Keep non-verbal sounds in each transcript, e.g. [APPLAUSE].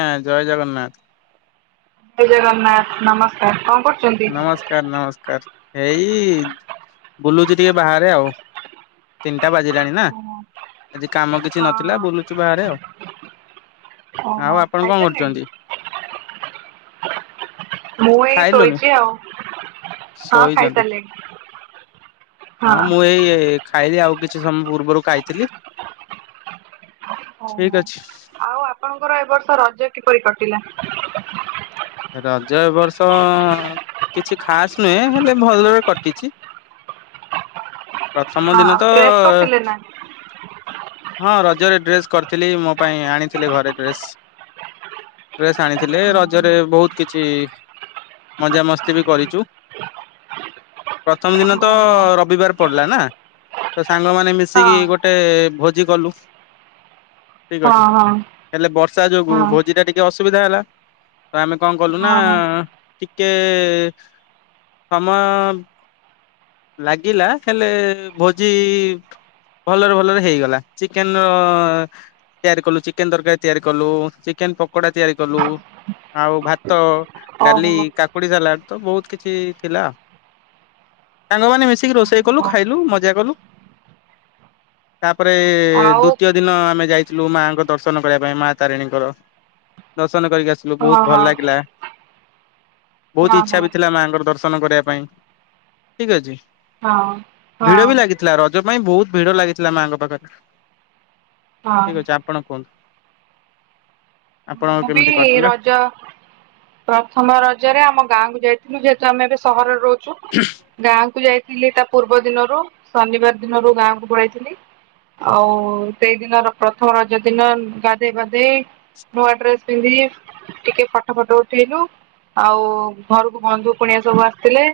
ଆଜ୍ଞା ଜୟ ଜଗନ୍ନାଥ। ଜୟ ଜଗନ୍ନାଥ ନମସ୍କାର କଣ କରୁଛୁ? ନମସ୍କାର ନମସ୍କାର ଏଇ ବୁଲୁଚି ଟିକେ ବାହାରେ ଆଉ। ତିନିଟା ବାଜିଲାଣି ନା ଓହୋ, ଆଜି କାମ ହଁ କିଛି ନଥିଲା ହଁ ବୁଲୁଛୁ ବାହାରେ ଆଉ। ଓ ଆଉ ହୋ ଆପଣ କଣ ଖାଇସାରିଲେନି? କରୁଛନ୍ତି ମୁଁ ଏଇ ଖାଇଲୁଣି? ଶୋଇଛି ଆଉ। ହଁ ଖାଇ ଶୋଇଛନ୍ତି ସାରିଲିଣି ହଁ। ମୁଁ ଏଇ ଖାଇଲି ଆଉ କିଛି ସମୟ ପୂର୍ବରୁ ଖାଇଥିଲି। ଓହୋ। ଠିକ୍ ଅଛି। ଆଉ ଆପଣଙ୍କର ଏ ବର୍ଷ ରଜ କିପରି କଟିଲା? ରଜ ଏ ବର୍ଷ କିଛି ଖାସ୍ ନୁହେଁ ହେଲେ ଭଲରେ କଟିଛି। ହଁ ପ୍ରଥମ ଆଉ ଦିନ ତ ଡ୍ରେସ୍ କରିଥିଲେ ନା? ହଁ ରଜରେ ଡ୍ରେସ୍ କରିଥିଲି ମୋ ପାଇଁ ଆଣିଥିଲି ଘରେ ଡ୍ରେସ୍। ଡ୍ରେସ୍ ଆଣିଥିଲେ ରଜରେ। ବହୁତ୍ କିଛି ମଜାମସ୍ତି ବି କରିଛୁ। ପ୍ରଥମ ଦିନ ତ ଓହୋ ରବିବାର ପଡିଲା ନା ତ ସାଙ୍ଗମାନୋ ହଁ ମିଶିକି ଗୋଟେ ଗୋଟେ ଭୋଜି କଲୁ ଠିକ୍ ହଁ ଅଛି ହଁ ହେଲେ ବର୍ଷା ଯୋଗୁଁ ହଁ। ଭୋଜି ଟା ଟିକେ ଅସୁବିଧା ହେଲା। ତ ଆମେ କଣ କଲୁ ନା ହଁ ହଁ ଟିକେ ସମୟ ଲାଗିଲା ହେଲେ ଭୋଜି ଭଲରେ ଭଲରେ ହେଇଗଲା। ଚିକେନ ଅ ତିଆରି କଲୁ ଚିକେନ ତରକାରୀ ତିଆରି କଲୁ ଚିକେନ ପକୋଡା ତିଆରି କଲୁ। ଆଉ ଭାତ, ଓହୋ ଡାଲି, କାକୁଡି ସାଲାଡ ତ ବହୁତ କିଛି ଥିଲା ଆଉ। ସାଙ୍ଗମାନେ ମିଶିକି ରୋଷେଇ କଲୁ ହୋ ଖାଇଲୁ ମଜା କଲୁ। ତାପରେ ଆଉ ଦ୍ଵିତୀୟ ଦିନ ଆମେ ଯାଇଥିଲୁ ମାଙ୍କ ଦର୍ଶନ କରିବା ପାଇଁ ମା ତାରିଣୀଙ୍କର ଦର୍ଶନ କରିକି ଆସିଲୁ। ହଁ ବହୁତ୍ ହଁ ଭଲ ଲାଗିଲା। ବହୁତ୍ ହଁ ଇଛା ହଁ। ବି ଥିଲା ମାଙ୍କର ଦର୍ଶନ କରିବା ପାଇଁ ଠିକ୍ ଅଛି। ହଁ ହଁ ଭିଡ଼ ବି ଲାଗିଥିଲା ରଜ ପାଇଁ ବହୁତ୍ ଭିଡ଼ ଲାଗିଥିଲା ମା'ଙ୍କ ପାଖରେ। ହଁ ଠିକ୍ ଅଛି ଆପଣ କୁହନ୍ତୁ। ଆପଣଙ୍କ ମୁଁ ବି କେମିତି କଟିଲା ରଜ ପ୍ରଥମ ରଜରେ ଆମ ଗାଁକୁୁ ଯାଇଥିଲୁ ଯେହେତୁ ଆମେ ଏବେ ସହରରେ ରହୁଛୁ। ହଁ ଗାଁକୁ ଯାଇଥିଲି ତା ପୂର୍ବ ଦିନରୁ, ଶନିବାର ଦିନରୁ ଗାଁକୁୁ ପଳେଇଥିଲି। ଆଉ ସେଇ ଦିନର ପ୍ରଥମ ରଜ ଦିନ ଗାଧେଇ ପାଧେଇ ନୂଆ ଡ୍ରେସ ପିନ୍ଧି ଟିକେ ଫଟୋ ଫଟ ଉଠେଇଲୁ ଆଉ ଘରକୁ ବନ୍ଧୁ କୁଣିଆ ସବୁ ଆସିଥିଲେ।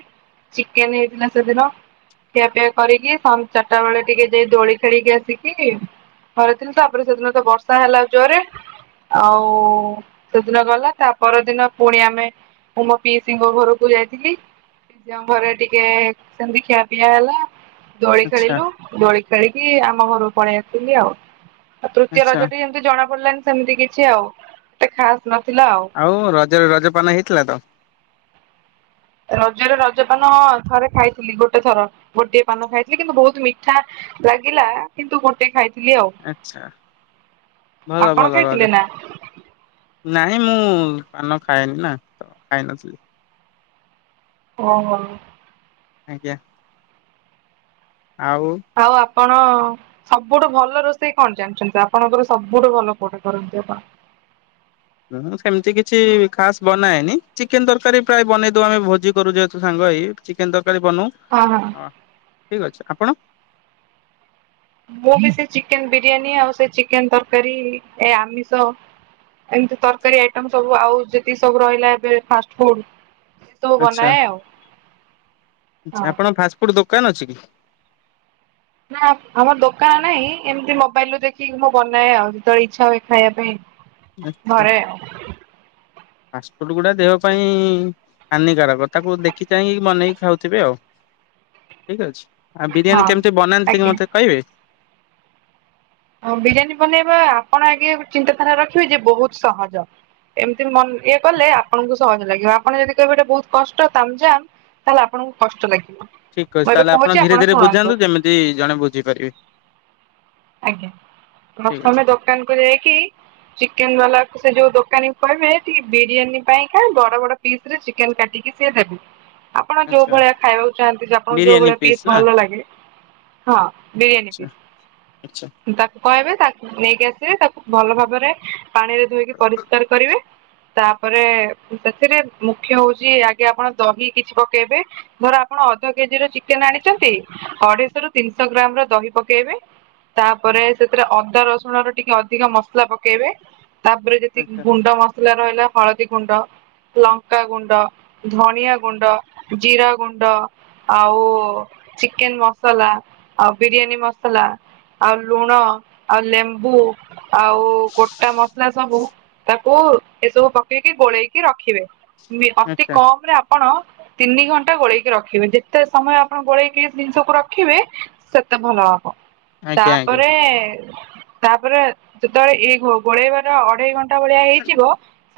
ଚିକେନ ହେଇଥିଲା ସେଦିନ। ଖିଆ ପିଆ କରିକି ସ ଚାରିଟା ବେଳେ ଟିକେ ଯାଇକି ଦୋଳି ଖେଳିକି ଆସିକି ଘରେଥିଲି ତାପରେ ସେଦିନ ତ ବର୍ଷା ହେଲା ଜୋରରେ। ଆଉ ସେଦିନ ଗଲା ତା ପରଦିନ ପୁଣି ଆମେ ମୁଁ ମୋ ପିଇସିଙ୍କ ଘରକୁ ଯାଇଥିଲି। ପିଇସିଙ୍କ ଘରେ ଟିକେ ସେମିତି ଖିଆ ପିଆ ହେଲା। ଦୋଳି ଆଚ୍ଛା ଖେଳିଲୁ ଦୋଳି ଖେଳିକି ଆମ ଘରୁକୁ ପଳେଇ ଆସଥିଲି ଆଉ ଆଉ। ଆଉ ତୃତୀୟ ଆଚ୍ଛା ରଜଟି ଏମିତି ଜଣା ପଡିଲାନି ସେମିତି କିଛି ଆଉ। ଏତେ ଖାସ ନଥିଲା ଆଉ। ଆଉ ରଜରେ ରଜପାନ ହେଇଥିଲା ତ? ରଜରେ ରଜପାନ ଥରେ ଖାଇଥିଲି। ଗୋଟେ ଥର ଗୋଟିଏ ପାନ ଖାଇଥିଲି, କିନ୍ତୁ ବହୁତ ମିଠା ଲାଗିଲା କିନ୍ତୁ ଗୋଟେ ଖାଇ ଥିଲି ଆଉ। ଆଚ୍ଛା ଭଲ ଆପଣ ଭଲ ରଜ ଖାଇଥିଲେ ନା? ନାଇଁ ମୁଁ ପାନ ଖାଏନି ନା ତ ଖାଇନଥିଲି। ଓ ହୋ। ଆଜ୍ଞା। ଆଉ ଆଉ ଆପଣ ସବୁଠୁ ଭଲ ରୋଷେଇ କଣ ଜାଣିଛନ୍ତି ଆପଣଙ୍କର ସବୁଠୁ ଭଲ କୋଟା କରନ୍ତି ଆପଣ? ମୁଁ ସେମିତି କିଛି ଖାସ୍ ବନାଏନି। ଚିକେନ ତରକାରୀ ପ୍ରାୟ ବନେଇ ଦିଏ। ଆମେ ଭୋଜି କରୁ ଯେହେତୁ ସାଙ୍ଗ ହେଇକି। ଚିକେନ ତରକାରୀ ବନଉ। ହଁ ହଁ ହଁ ଠିକ ଅଛି। ଆପଣ? ମୁଁ ବି ସେ ଚିକେନ ବିରିୟାନୀ, ଆଉ ସେ ଚିକେନ ତରକାରୀ, ଏ ଆମିଷ ଏମିତି ତରକାରୀ ଆଇଟମ୍ ସବୁ, ଆଉ ଯେତିକି ସବୁ ରହିଲା ଏବେ ଫାଷ୍ଟ ଫୁଡ ସବୁ ଆଚ୍ଛା ବନାଏ ଆଉ। ହଁ। କୋଉଠି ଦୋକାନ ଅଛି କି? ନା ଆମର ଦୋକାନ ନାହିଁ ଏମିତି ମୋବାଇଲରୁ ଦେଖିକି ମୁଁ ବନାଏ ଆଉ। ଯେତେବେଳେ ଇଚ୍ଛା ହୁଏ ଖାଇବା ପାଇଁ। ଆଚ୍ଛା। ଘରେ ଆଉ ଫାଷ୍ଟଫୁଡ ଗୁଡା ଦେହ ପାଇଁ ହାନିକାରକ। ତାକୁ ଦେଖି ଚାହିଁକି ବନେଇକି ଖାଉଥିବେ ଆଉ। ଠିକ ଅଛି? ଆଉ ହଁ ବିରିୟାନୀ କେମିତି ବନାନ୍ତି ଟିକେ ଆଜ୍ଞା। ମତେ କହିବେ? ହଁ ବିରିୟାନୀ ବନେଇବା ଆପଣ ଆଗେ ଚିନ୍ତାଧାରା ରଖିବେ ଯେ ବହୁତ ସହଜ। ଏମିତି ମ ଏ କଲେ ଆପଣଙ୍କୁ ସହଜ ଲାଗିବ ଆପଣ ଯଦି କହିବେ ଗୋଟେ ବହୁତ କଷ୍ଟ ତାମ୍ଜାମ୍ ତାହେଲେ ଆପଣଙ୍କୁ କଷ୍ଟ ଲାଗିବ। ଠିକ ମୁଁ ଅଛି ଏବେ ତାହେଲେ ଆପଣ କହୁଛି ଧୀରେ ଧୀରେ ଶୁଣନ୍ତୁ ବୁଝାନ୍ତୁ ଯେମିତି ଜଣେ ବୁଝିପାରିବେ। ଆଜ୍ଞା। ଠିକ ଅଛି। ପ୍ରଥମେ ଦୋକାନ କୁ ଯାଇକି ଚିକେନ ବାଲା କ ସେ ଯୋଉ ଦୋକାନୀ କୁ କହିବେ ଟିକେ ବିରିୟାନୀ ପାଇଁ କହି ବଡ ବଡ ପିସ୍ରେ ଚିକେନ୍ କାଟିକି ସିଏ ଦେବେ। ଆପଣ ଯୋଉ ଆଚ୍ଛା ଭଳିଆ ଖାଇବାକୁ ଚାହାଁନ୍ତି ଆପଣଙ୍କୁ ଯୋଉ ବିରିୟାନୀ ଭଳିଆ ପିସ୍ ନା ଭଲ ଲାଗେ ହଁ ବିରିୟାନୀ ଆଚ୍ଛା ପିସ୍। ଆଚ୍ଛା। ତାକୁ କହିବେ ତାକୁ ନେଇକି ଆସିବେ ତାକୁ ଭଲ ଭାବରେ। ପାଣି ରେ ଧୋଇକି ପରିଷ୍କାର କରିବେ ତା ତା ପରେ ସେଥିରେ ମୁଖ୍ୟ ହଉଛି ଆଗେ ଆପଣ ଦହି କିଛି ପକେଇବେ। ଧର ଆପଣ ଅଧ କେଜି ର ଚିକେନ ଆଣିଛନ୍ତି ଅଢେଇଶ ରୁ ତିନିଶହ ଗ୍ରାମ ର ଦହି ପକେଇବେ। ତାପରେ ସେଥିରେ ଅଦା ରସୁଣ ର ଟିକେ ଅଧିକା ମସଲା ପକେଇବେ। ତାପରେ ଯେତିକି ଆଚ୍ଛା ଗୁଣ୍ଡ ମସଲା ରହିଲା ହଳଦୀ ଗୁଣ୍ଡ ଲଙ୍କା ଗୁଣ୍ଡ ଧନିଆ ଗୁଣ୍ଡ ଜିରା ଗୁଣ୍ଡ ଆଉ ଚିକେନ ମସଲା ଆଉ ବିରିୟାନୀ ମସଲା ଆଉ ଲୁଣ ଆଉ ଲେମ୍ବୁ ଆଉ ଗୋଟା ମସ ସବୁ ତାକୁ ଏସବୁ ପକେଇକି ଗୋଳେଇକି ରଖିବେ ଅତି ଆଚ୍ଛା କମ ରେ ଆପଣ ଆପଣ ତିନି ଘଣ୍ଟା ଗୋଳେଇକି ରଖିବେ ଯେତେ ସମୟ ଆପଣ ଗୋଳେଇକି ଜିନିଷକୁ ରଖିବେ ସେତେ ଭଲ ହବ। ଆଜ୍ଞା ଆଜ୍ଞା। ତାପରେ ତାପରେ ଯେତେବେଳେ ଇ ଗୋଳେଇବାର ଅଢେଇ ଘଣ୍ଟା ଟା ଭଳିଆ ହେଇଯିବ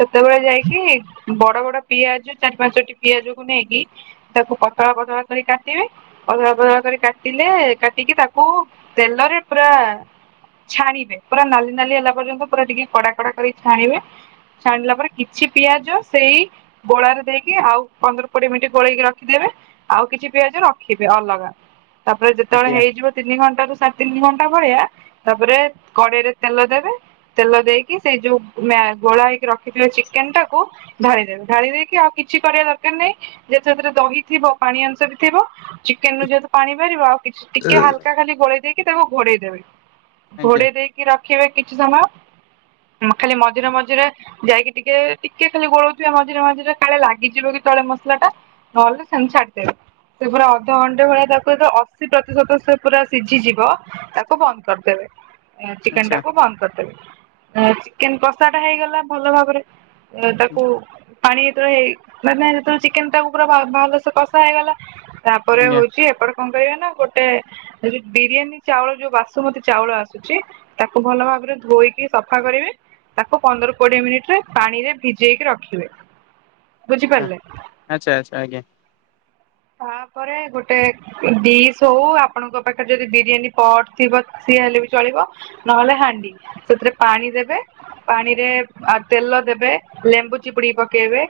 ସେତେବେଳେ ଯାଇକି ବଡ ବଡ ପିଆଜ ଚାରି ପାଞ୍ଚଟି ପିଆଜ କୁ ନେଇକି ତାକୁ ପତଳା ପତଳା କରି କାଟିବେ ପଦଳା ପତଳା କରି କାଟିଲେ କାଟିକି ତାକୁ ତେଲ ରେ ପୁରା ଛାଣିବେ ପୁରା ନାଲି ନାଲି ହେଲା ପର୍ଯ୍ୟନ୍ତ ପୁରା ଟିକେ କଡା କଡା କରି ଛାଣିବେ ଛାଣିଲା ପରେ କିଛି ପିଆଜ ସେଇ ଗୋଳାରେ ଦେଇକି ଆଉ ପନ୍ଦର କୋଡିଏ ମିନିଟ୍ ଗୋଳେଇକି ରଖିଦେବେ। ଆଉ କିଛି ପିଆଜ ରଖିବେ ଅଲଗା ତାପରେ ଯେତେବେଳେ ଆଜ୍ଞା ହେଇଯିବ ତିନି ଘଣ୍ଟାରୁ ସାଢେ ତିନି ଘଣ୍ଟା ଭଳିଆ ତାପରେ କଡେଇରେ ତେଲ ଦେବେ। ତେଲ ଦେଇକି ସେଇ ଯୋଉ ଗୋଳା ହେଇକି ରଖିଥିବା ଚିକେନ ଟାକୁ। ଢାଳି ଦେବେ ଧାଳି ଦେଇକି ଆଉ କିଛି କରିବା ଦରକାର ନାହିଁ ଯଦି ସେଥିରେ ଦହି ଥିବ ପାଣି ଅଂଶ ବି ଥିବ। ଚିକେନ ରୁ ଯେହେତୁ ପାଣି ବାହାରିବ ଆଉ କିଛି ଟିକେ ହାଲକା ଖାଲି ଗୋଳେଇ ଦେଇକି ତାକୁ ଘୋଡ଼େଇ ଦେବେି ଆଜ୍ଞା ଘୋଡେଇ ଦେଇକି ରଖିବେ କିଛି ସମୟ ଖାଲି ମଝିରେ ମଝିରେ ଯାଇକି ଟିକେ ଟିକେ ଖାଲି ଗୋଳଉଥିବେ ମଝିରେ ମଝିରେ କାଳେ ଲାଗିଯିବ କି ତଳେ ମସଲା ଟା ନ ହେଲେ ସେମିତି ଛାଡ଼ିଦେବେ। ସେ ପୁରା ଅଧଘ ଘଣ୍ଟେ ଭଳିଆ ତାକୁ ଅଶୀ ପ୍ରତିଶତ ସେ ପୁରା ସିଝିଯିବ ତାକୁ ବନ୍ଦ କରିଦେବେ ଚିକେନ ଆଚ୍ଛା ଟାକୁ ବନ୍ଦ କରିଦେବେ ଏ ଚିକେନ କଷା ଟା ହେଇଗଲା ଭଲ ଭାବରେ ତାକୁ ପାଣିରେ ଇ ମାନେ ଯେେବେଳେ ଚିକେନ ଟାକୁ ପା ଭଲ ସେେ କଷା ହେଇଗଲା ତାପରେ ଆଜ୍ଞା ହଉଛି ଏପଟ କଣ କରିବେନା ଗୋଟେ ବିରିୟାନୀ ଚାଉଳ ଯୋଉ ବାସୁମତୀ ଚାଉଳ ଆସୁଛି ତାକୁ ଭଲ ଭାବରେ ଧୋଇକି ସଫା କରିବେ ଟି ତାକୁ ପନ୍ଦର କୋଡିଏ ମିନିଟରେ ପାଣିରେ ଭିଜେଇକି ରଖିବେ ବୁଝିପାରିଲେ। ଆଛା ଆଛା ଆଜ୍ଞା। ତାପରେ ଗୋଟେ ଦିଶ ହଉ ଆପଣଙ୍କ ପାଖରେ ଯଦି ବିରିୟାନୀ ପଟ ଥିବ ସିଏ ହେଲେ ବି ଚଳିବ। ନହେଲେ ହାଣ୍ଡି ସେଥିରେ ପାଣି ଦେବେ। ପାଣିରେ ଆ ତେଲ ଦେବେ ଲେମ୍ବୁ ଚିପୁଡିକି ପକେଇବେ।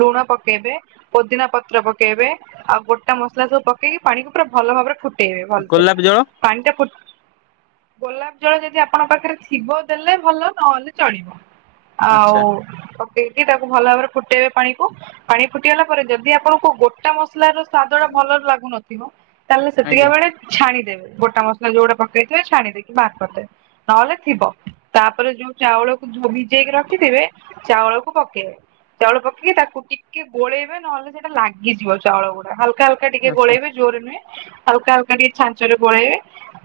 ଲୁଣ ପକେଇବେ ପୋଦିନା ପତ୍ର ପକେଇବେ। ଆଉ ଗୋଟା ମସଲା ସବୁ ପକେଇକି ପାଣିକୁ ପୁରା ଭଲ ଭାବରେ ଫୁଟେଇବେ ଭଲସେ ଗୋଲାପ ଜଳ ପାଣି ଟାଫୁ ଗୋଲାପ ଜଳ ଯଦି ଆପଣଙ୍କ ପାଖେରେ ଥିବ ଦେଲେ ଭଲ ନହେଲେ ଚଳିବ। ଆଉ ଆଚ୍ଛା ତାକୁ ଭଲ ଭାବରେ ଫୁଟେଇବେ ପାଣିକୁ ପାଣି ଫୁଟିଗଲା ପରେ ଯଦି ଆପଣଙ୍କୁ ଗୋଟା ମସ ମସଲା ର ସ୍ଵାଦ ଟା ଭଲରେ ଲାଗୁନଥିବ ତାଲେ ସେତିକ ଆଜ୍ଞା ବେଳେ ଛାଣିଦେବେ ଗୋଟା ମସଲା ଯୋଉଡ଼ା ପକେଇଥିବେ ଛାଣି ଦେଇକି ବା କରିଦେବେ। ନହେଲେ ଥିବ ତାପରେ ଯୋଉ ଚାଉଳକୁ ଭିଜେଇକି ରଖିଥିବେ ଚାଉଳକୁ ପକେଇବେ ଚାଉଳ ପକେଇକି ତାକୁ ଟିକେ ଗୋଳେଇବେ ନହେଲେ ସେଟା ଲାଗେ ଭିଯିବ ଚାଉଳ ଗୁଡା ହାଲକା ହାଲକା ଟିକେ ଆଚ୍ଛା ଗୋଳେଇବେ ଜୋରେ ନୁହେଁ ହାଲକା ହାଲକା ଟିକେ ଛାଞ୍ଚରେ ଗୋଳେଇବେ।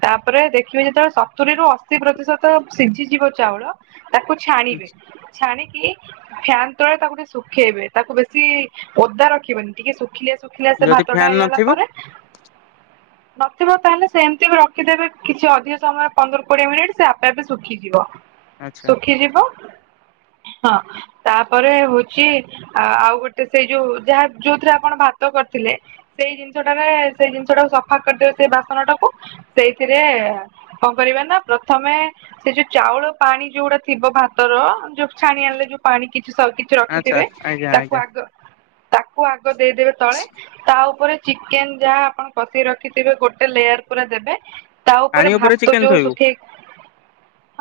ତାପରେ ଦେଖିବେ ଯେତେବେଳେ ସତୁରି ରୁ ଅଶୀ ପ୍ରତିଶତ ସିଝିଯିବ ଚାଉଳ। ତାକୁ ଛାଣିବେ। ଛାଣିକି ଫ୍ୟାାନ ତଳେ ତାକୁ ଟିକେ ଶୁଖେଇବେ ତାକୁ ବେଶୀ ଓଦା ରଖିବେନି ଟିକେସୁ ଶୁଖିଲିଆ ଶୁଖିଲିଆ ସେ ଯଦି ଭାତ ଟା ଫ୍ୟାନ ହେଇଗଲା ନଥିବ? ପରେ ନଥିବ ତାଲେ ସେମିତି ବି ରଖିଦେବେ କିଛି ଅଧିକ ସମୟ ପନ୍ଦର କୋଡିଏ ମିନିଟ୍ ସେଆପେ [UNINTELLIGIBLE] ଶୁଖିଯିବ ଆଚ୍ଛା ଶୁଖିଯିବ ହଁ ତାପରେ ହୋଉଚି ଆଉ ଗୋଟେ ସେଇ ଯୋଉ ଯାହା ଯୋଉଥିରେ ଆପଣ ଭାତ କରିଥିଲେ ସେଇ ଜିନିଷଟାରେ ସେଇ ଜିନିଷ ଟାକୁ ସଫା କରିଦେବେ ସେଇ ବାସନ ଟାକୁ ସେଇଥିରେ କଣ କରିବେ ନା ପ୍ରଥମେ ସେ ଯୋଉ ଚାଉଳ ପାଣି ଯୋଉଡା ଥିବ ଭାତର ଯୋଉ ଛାଣି ଆଣିଲେ ଯୋଉ ପାଣି କିଛି ସବୁ କିଛି ଆଚ୍ଛା ରଖିଥିବେ ଆଜ୍ଞା ତାକୁ ଆଜ୍ଞା ଆଗ କୁ ଆଗ ଦେଇଦେବେ ତଳେ ତା ଉପରେ ଚିକେନ ଯାହା ଆପଣ କଶି ରଖିଥିବେ ଗୋଟେ ଲେୟାର ପୁରା ଦେବେ। ତା ଉପରେ ପାଣି ଭାତ ଚିକେନ ଯୋଉ ଥୋଇବୁ ଶୁଖେଇ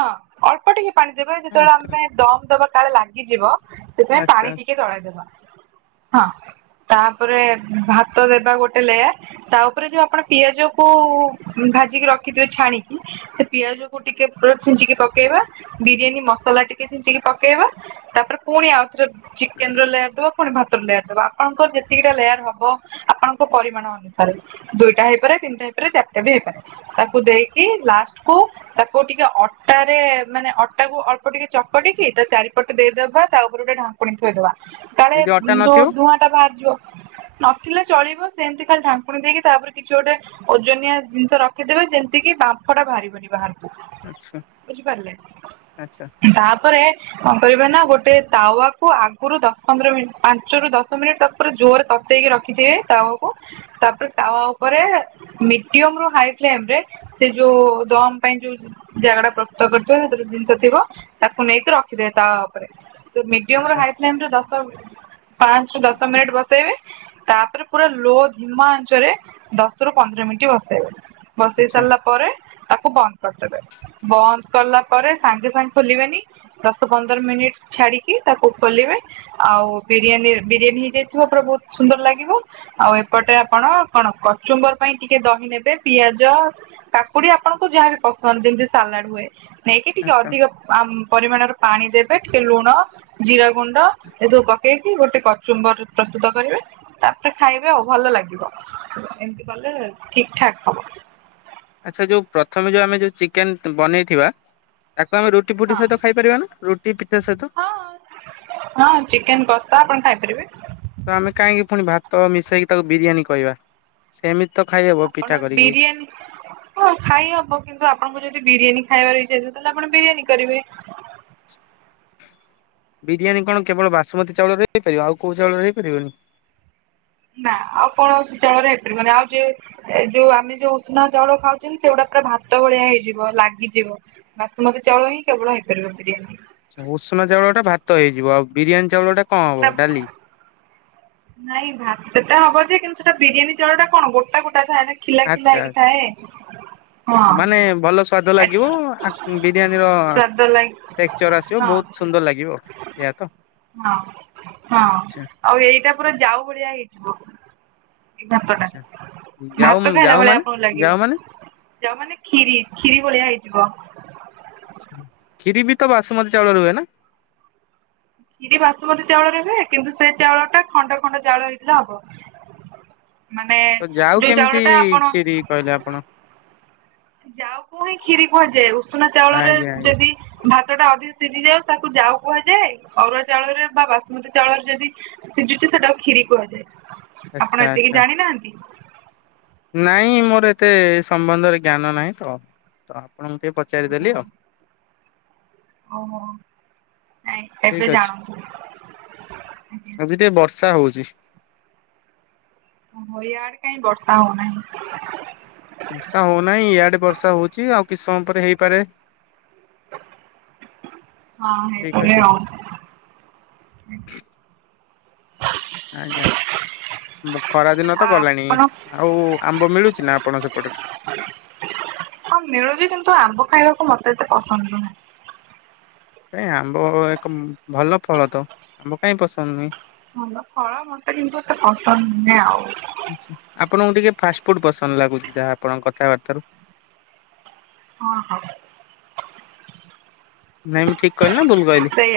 ହଁ ଅଳ୍ପ ଟିକେ ପାଣି ଦେବେ ଯେତେବେଳେ ଆମ ଆଚ୍ଛା ପାଇଁ ଦମ ଦବା କାଳେ ଲାଗିଯିବ। ସେଥିପାଇଁ ଆଚ୍ଛା ପାଣି ଟିକେ ତଳେଦେବା। ହଁ ତାପରେ ଭାତ ଦେବା ଗୋଟେ ଲେୟାର। ତା ଉପରେ ଯୋଉ ଆପଣ ପିଆଜ କ ଭାଜିକି ରଖିଥିବେ ଛାଣିକି ସେ ପିଆଜକୁ ଟିକେଭଲ ଛିଞ୍ଚିକି ପକେଇବା ବିରିୟାନୀ ମସଲା ଟିକେ ଛିଞ୍ଚିକି ପକେଇବା ତାପରେ ପୁଣି ଆଉଥରେ ଚିକେନ ର ଲେୟାରଦବା ପୁଣି ଭାତ ଲେୟାର ଦବା ଆପଣଙ୍କର ଯେତିକିଟା ଲେୟାର ହବ ଆପଣଙ୍କ ପରିମାଣ ଅନୁସାରେ ଦୁଇଟା ହେଇପାରେ ତିନିଟା ହେଇପାରେ ଚାରିଟା ବି ହେଇପାରେ ତାକୁ ଦେଇକି ଲାଷ୍ଟକୁ ତାକୁ ଟିକେ ଅଟାରେ ମାନେ ଅଟା କୁ ଅଳ୍ପ ଟିକେ ଚକଟିକି ତା ଚାରିପଟେ ଦେଇଦବା ତା ଉପରେ ଗୋଟେ ଢା [UNINTELLIGIBLE] ଥୋଇଦବା। କାଳେ [UNINTELLIGIBLE] ଯୋଉ ଧୂଆଁ ଟା ବାହାରିଯିବ ନଥିଲେ ଚଳିବ ସେମିତି ଖାଲି ଢାଙ୍କୁଣି ଦେଇକି ତାପରେ କିଛି ଗୋଟେ ଓଜନିଆ ଜିନିଷ ରଖିଦେବେ ଯେମିତି କିି ବାମ୍ଫ ଟା ବାହାରିିବନି ବାହାରକୁ। ଆଚ୍ଛା ବୁଝିପାରିଲେ ଆଚ୍ଛା ତାପରେ କଣ କରିବେ ନା ଗୋଟେ ତାୱା କୁ ଆଗୁରୁ ଦଶ ପନ୍ଦର ମିନିଟ୍ ପାଞ୍ଚରୁ ଦଶ ମିନିଟ୍ ତାପରେ ଜୋରେ ତତେଇକି ରଖିଥିବେ ତାୱାକୁ। ତାପରେ ତାୱା ଉପରେ ମିଡିୟମ ରୁ ହାଇ ଫ୍ଲେମରେ ସେ ଯୋଉ ଦମ ପାଇଁ ଯୋଉ ଜାଗା ଟା ପ୍ରସ୍ତୁତ କରିଥିବେ ସେଥିରେ ଜିନିଷ ଥିବ ତାକୁ ନେଇକି ରଖି ଦେବେ ତା ଉପରେ ମିଡିୟମରୁୁ ଆଚ୍ଛା ହାଇ ଫ୍ଲେମ ରେ ଦଶ ପାଞ୍ଚରୁ ଦଶ ମିନିଟ ବସେଇବେ। ତାପରେ ପୁରା ଲୋ ଧିମା ଆଞ୍ଚରେ ଦଶ ରୁ ପନ୍ଦର ମିନିଟ ବସେଇବେ। ବସେଇ ଆଚ୍ଛା ସାରିଲା ପରେ ତାକୁ ବନ୍ଦ କର୍ ଦେବେ ବନ୍ଦ କଲା ପରେ ସାଙ୍ଗେ ସାଙ୍ଗେ ଖୋଲିବେନି ଦଶ ପନ୍ଦର ମିନିଟ୍ ଛାଡ଼ିକି ତାକୁ ଖୋଲିବେ ଆଉ ବିରିୟାନୀ ବିରିୟାନୀ ହେଇଯାଇଥିବ ପୁରା ବହୁତ୍ ସୁନ୍ଦର ଲାଗିବ ଆଉ ଏପଟେ ଆପଣ କଣ କଚୁମ୍ବର୍ ପାଇଁ ଟିକେ ଦହି ନେବେ ପିଆଜ କାକୁଡି ଆପଣଙ୍କୁ ଯାହା ବି ପସନ୍ଦ ଯେମ୍ ତି ସାଲାଡ ହୁଏ। ନେଇକି ଟିକେ ଆଚ୍ଛା ଅଧିକ ଆମ୍ ପରିମାଣର ପାଣି ଦେବେ ଟିକେ ଲୁଣ ଜିରା ଗୁଣ୍ଡ ଏସବୁ କ ରିକି ଗୋଟେ କଚୁମ୍ବର୍ ପ୍ରସ୍ତୁତ କରିବେ ତାପରେ ଖାଇବେ ଆଉ ଭଲ ଲାଗିବ। ଏମିତି କଲେ ଠିକ୍ ଠାକ୍ ହବ। ଆଚ୍ଛା ଯୋଉ ପ୍ରଥମେ ଯୋଉ ଆମେ ଯୋଉ ଚିକେନ୍ ବନେଇଥିବା ତାକୁ ଆମେ ରୁ ଟି ଫୁଟି ସହିତ ଖାଇପାରିବା ନା ରୁଟି ପିତା ସହିତ? ହଁ ହଁ ଚିକେନ୍ କଷା ଆପଣ ଖାଇପାରିବେ। ତ ଆମେ କାଇଁକି ପୁଣି ଭାତ ମିଶେଇକି ତାକୁ ବିରିୟାନୀ କହିବା ସେମିତି ତ ଖାଇହବ। ପିଠା ଅଣ କରିକି ବିରିୟାନୀ ହଁ ଖାଇ ହବ କିନ୍ତୁ ଆପଣଙ୍କୁ ଯଦି ବିରିୟାନୀ ଖାଇବାର ଇଛା ଅଛି ତାହେଲେ ଆପଣ ବିରିୟାନୀ କରିବେ। ବିରିୟାନୀ କଣ କେବଳ ବାସୁମତୀ ଚାଉଳରେ ହେଇପାରିବ ଆଉ କୋଉ ଚାଉଳରେ ହେଇପାରିବନି? ନା ଆଉ କୌଣସି ଚାଉଳରେ ହେଇପାରିବନି ଆଉ ଯେ ଏଯୋଉ ଆମେ ଯୋଉ ଉଷୁନା ଚାଉଳ ଖାଉଚନ୍ ସେଗୁଡାକ ପୁରା ଭାତ ଭଳିଆ ହେଇଯିବ ଲାଗିଯିବ। ବାସୁମତି ଚାଉଳ ହିଁ କେବଳ ହେଇପାରିବ ବିରିୟାନୀ। ଉଷୁନା ଚାଉଳ ଟା ଭାତ ହେଇଯିବ ଆଉ ବିରିୟାନୀ ଚାଉଳ ଟା କଁ ପୁରା ହବ ଡାଲି? ନାଇଁ ଭାତ ଟା ହବ ଯେ କିନ୍ତୁ ସେଟା ବିରିୟାନୀ ଚାଉଳ ଟା କଣ ଗୋଟା ଗୋଟା ଥାଏ ଖିଲା ଖିଲା ଆଚ୍ଛା ଆଚ୍ଛା ହେଇକିଥାଏ। ମାନେ ଭଲ ସ୍ଵାଦ ଲାଗିବ ଆସ୍ ବିରିୟାନୀର ସ୍ୱାଦ ଲାଗି ଟେକ୍ସଚର୍ ଆସିବ ହଁ ବହୁତ୍ ସୁନ୍ଦର ଲାଗିବ ଏୟା ତ? ହଁ ହଁ ଆଛା ଆଉ ଏଇଟା ପୁରା ଯାଉ ଭଳିିଆ ହେଇଯିବ। ଏ ଭାତଟା ଆଛା ଯାଉ ଭାତ ଖାଇଲା ଯାଉ ଭଳିଆ ମାନେ ଆପଣଙ୍କୁ ଲାଗିବ। ଯାଉ ମାନେ ଯାଉ ମାନେ କ୍ଷୀରି କ୍ଷୀରି ଭଳିଆ ହେଇଯିବ। କ୍ଷୀରି ବି ତ ବାସୁମତୀ ଚାଉଳ ହୁଏ ନା? କ୍ଷୀରି ବାସୁମତୀ ଚାଉଳ ହୁଏ କିନ୍ତୁ ସେ ଚାଉଳ ଟା ଖଣ୍ଡ ଖଣ୍ଡ ଚାଉଳ ହେଇଥିଲେ ହବ। ମାନେ ତ ଯାଉ ଯୋଉ କେମ୍ ତି ଚାଉଳଟା ଆପଣ କ୍ଷୀରି କହିଲେ ଆପଣ? ଯାଉ କୁ ହିଁ କ୍ଷୀରି କୁହାଯାଏ ଉଷୁନା ଚାଉଳରେ ଆଜ୍ଞା ଆଜ୍ଞା ଯଦି ଭାତ ଟା ଅଧିକ ସିଝିଯାଉ ତାକୁ ଯାଉ କୁହାଯାଏ ଅରୁଆ ଚାଉଳରେ ବା ବାସୁମତୀ ଚାଉଳରେ ଯଦି ସିଜୁଚି ତ ତକୁ କ୍ଷୀରି କୁହାଯାଏ ଆଚ୍ଛା ଆପଣ ଏତିକି ଆଚ୍ଛା ଜାଣି ନାହାଁନ୍ତି? ନାଇଁ ମୋର ଏତେ ସମ୍ବନ୍ଧରେ ଜ୍ଞାନ ନାହିଁ ତ ଆପଣଙ୍କୁ ଟିକେ ଓହୋ ପଚାରିଦେଲି ଆଉ। ଓହୋ ନାଇଁ ଏବେ ଠିକ ଅଛି ଜାଣନ୍ତୁ [INAUDIBLE] ଆଜ୍ଞା। ଆଜି ଟିକେ ବର୍ଷା ହଉଚି। ଓହୋ ଇୟାଡେ କାଇଁ ବର୍ଷା ହଉନାହିଁ। ବର୍ଷା ହଉନାହିଁ ଇଆଡେ ବର୍ଷା ହଉଚି ଆଉ କିସ୍ ସମୟ ପରେ ହେଇପାରେ। ହଁ ଠିକ ହେଇପାରେ ଅଛି ଆଉ। ଆଜ୍ଞା ଖରା ଦିନ ତ ଆଉ ଗଲାଣି ଆପଣ ଆଉ ଆମ୍ବ ମିଳୁଚି ନା ଆପଣ ସେପଟରେ? ହଁ ମିଳୁଚି କିନ୍ତୁ ଆମ୍ବ ଖାଇବାକୁ ମତେ ଏତେ ପସନ୍ଦ ନୁହେଁ। କାଇଁ ଆମ୍ବ ଏକ ଭଲ ଫଳ ତ ଆମ୍ବ କାଇଁ ପସନ୍ଦ ନୁହେଁ? ଭଲ ଫଳ ମତେ କିନ୍ତୁ ଏତେ ପସନ୍ଦ ନୁହେଁ ଆଉ। ଆଚ୍ଛା ଆପଣଙ୍କୁ ଟିକେ ଫାଷ୍ଟଫୁଡ଼୍ ପସନ୍ଦ ଲାଗୁଚି ଯାହା ଆପଣଙ୍କ କଥାବାର୍ତ୍ତା ରୁ। ହଁ ହଁ। ନାଇଁ ମୁଁ ଠିକ୍ କହିଲି ନା ଭୁଲ୍ କହିଲି? ସେଇଆ।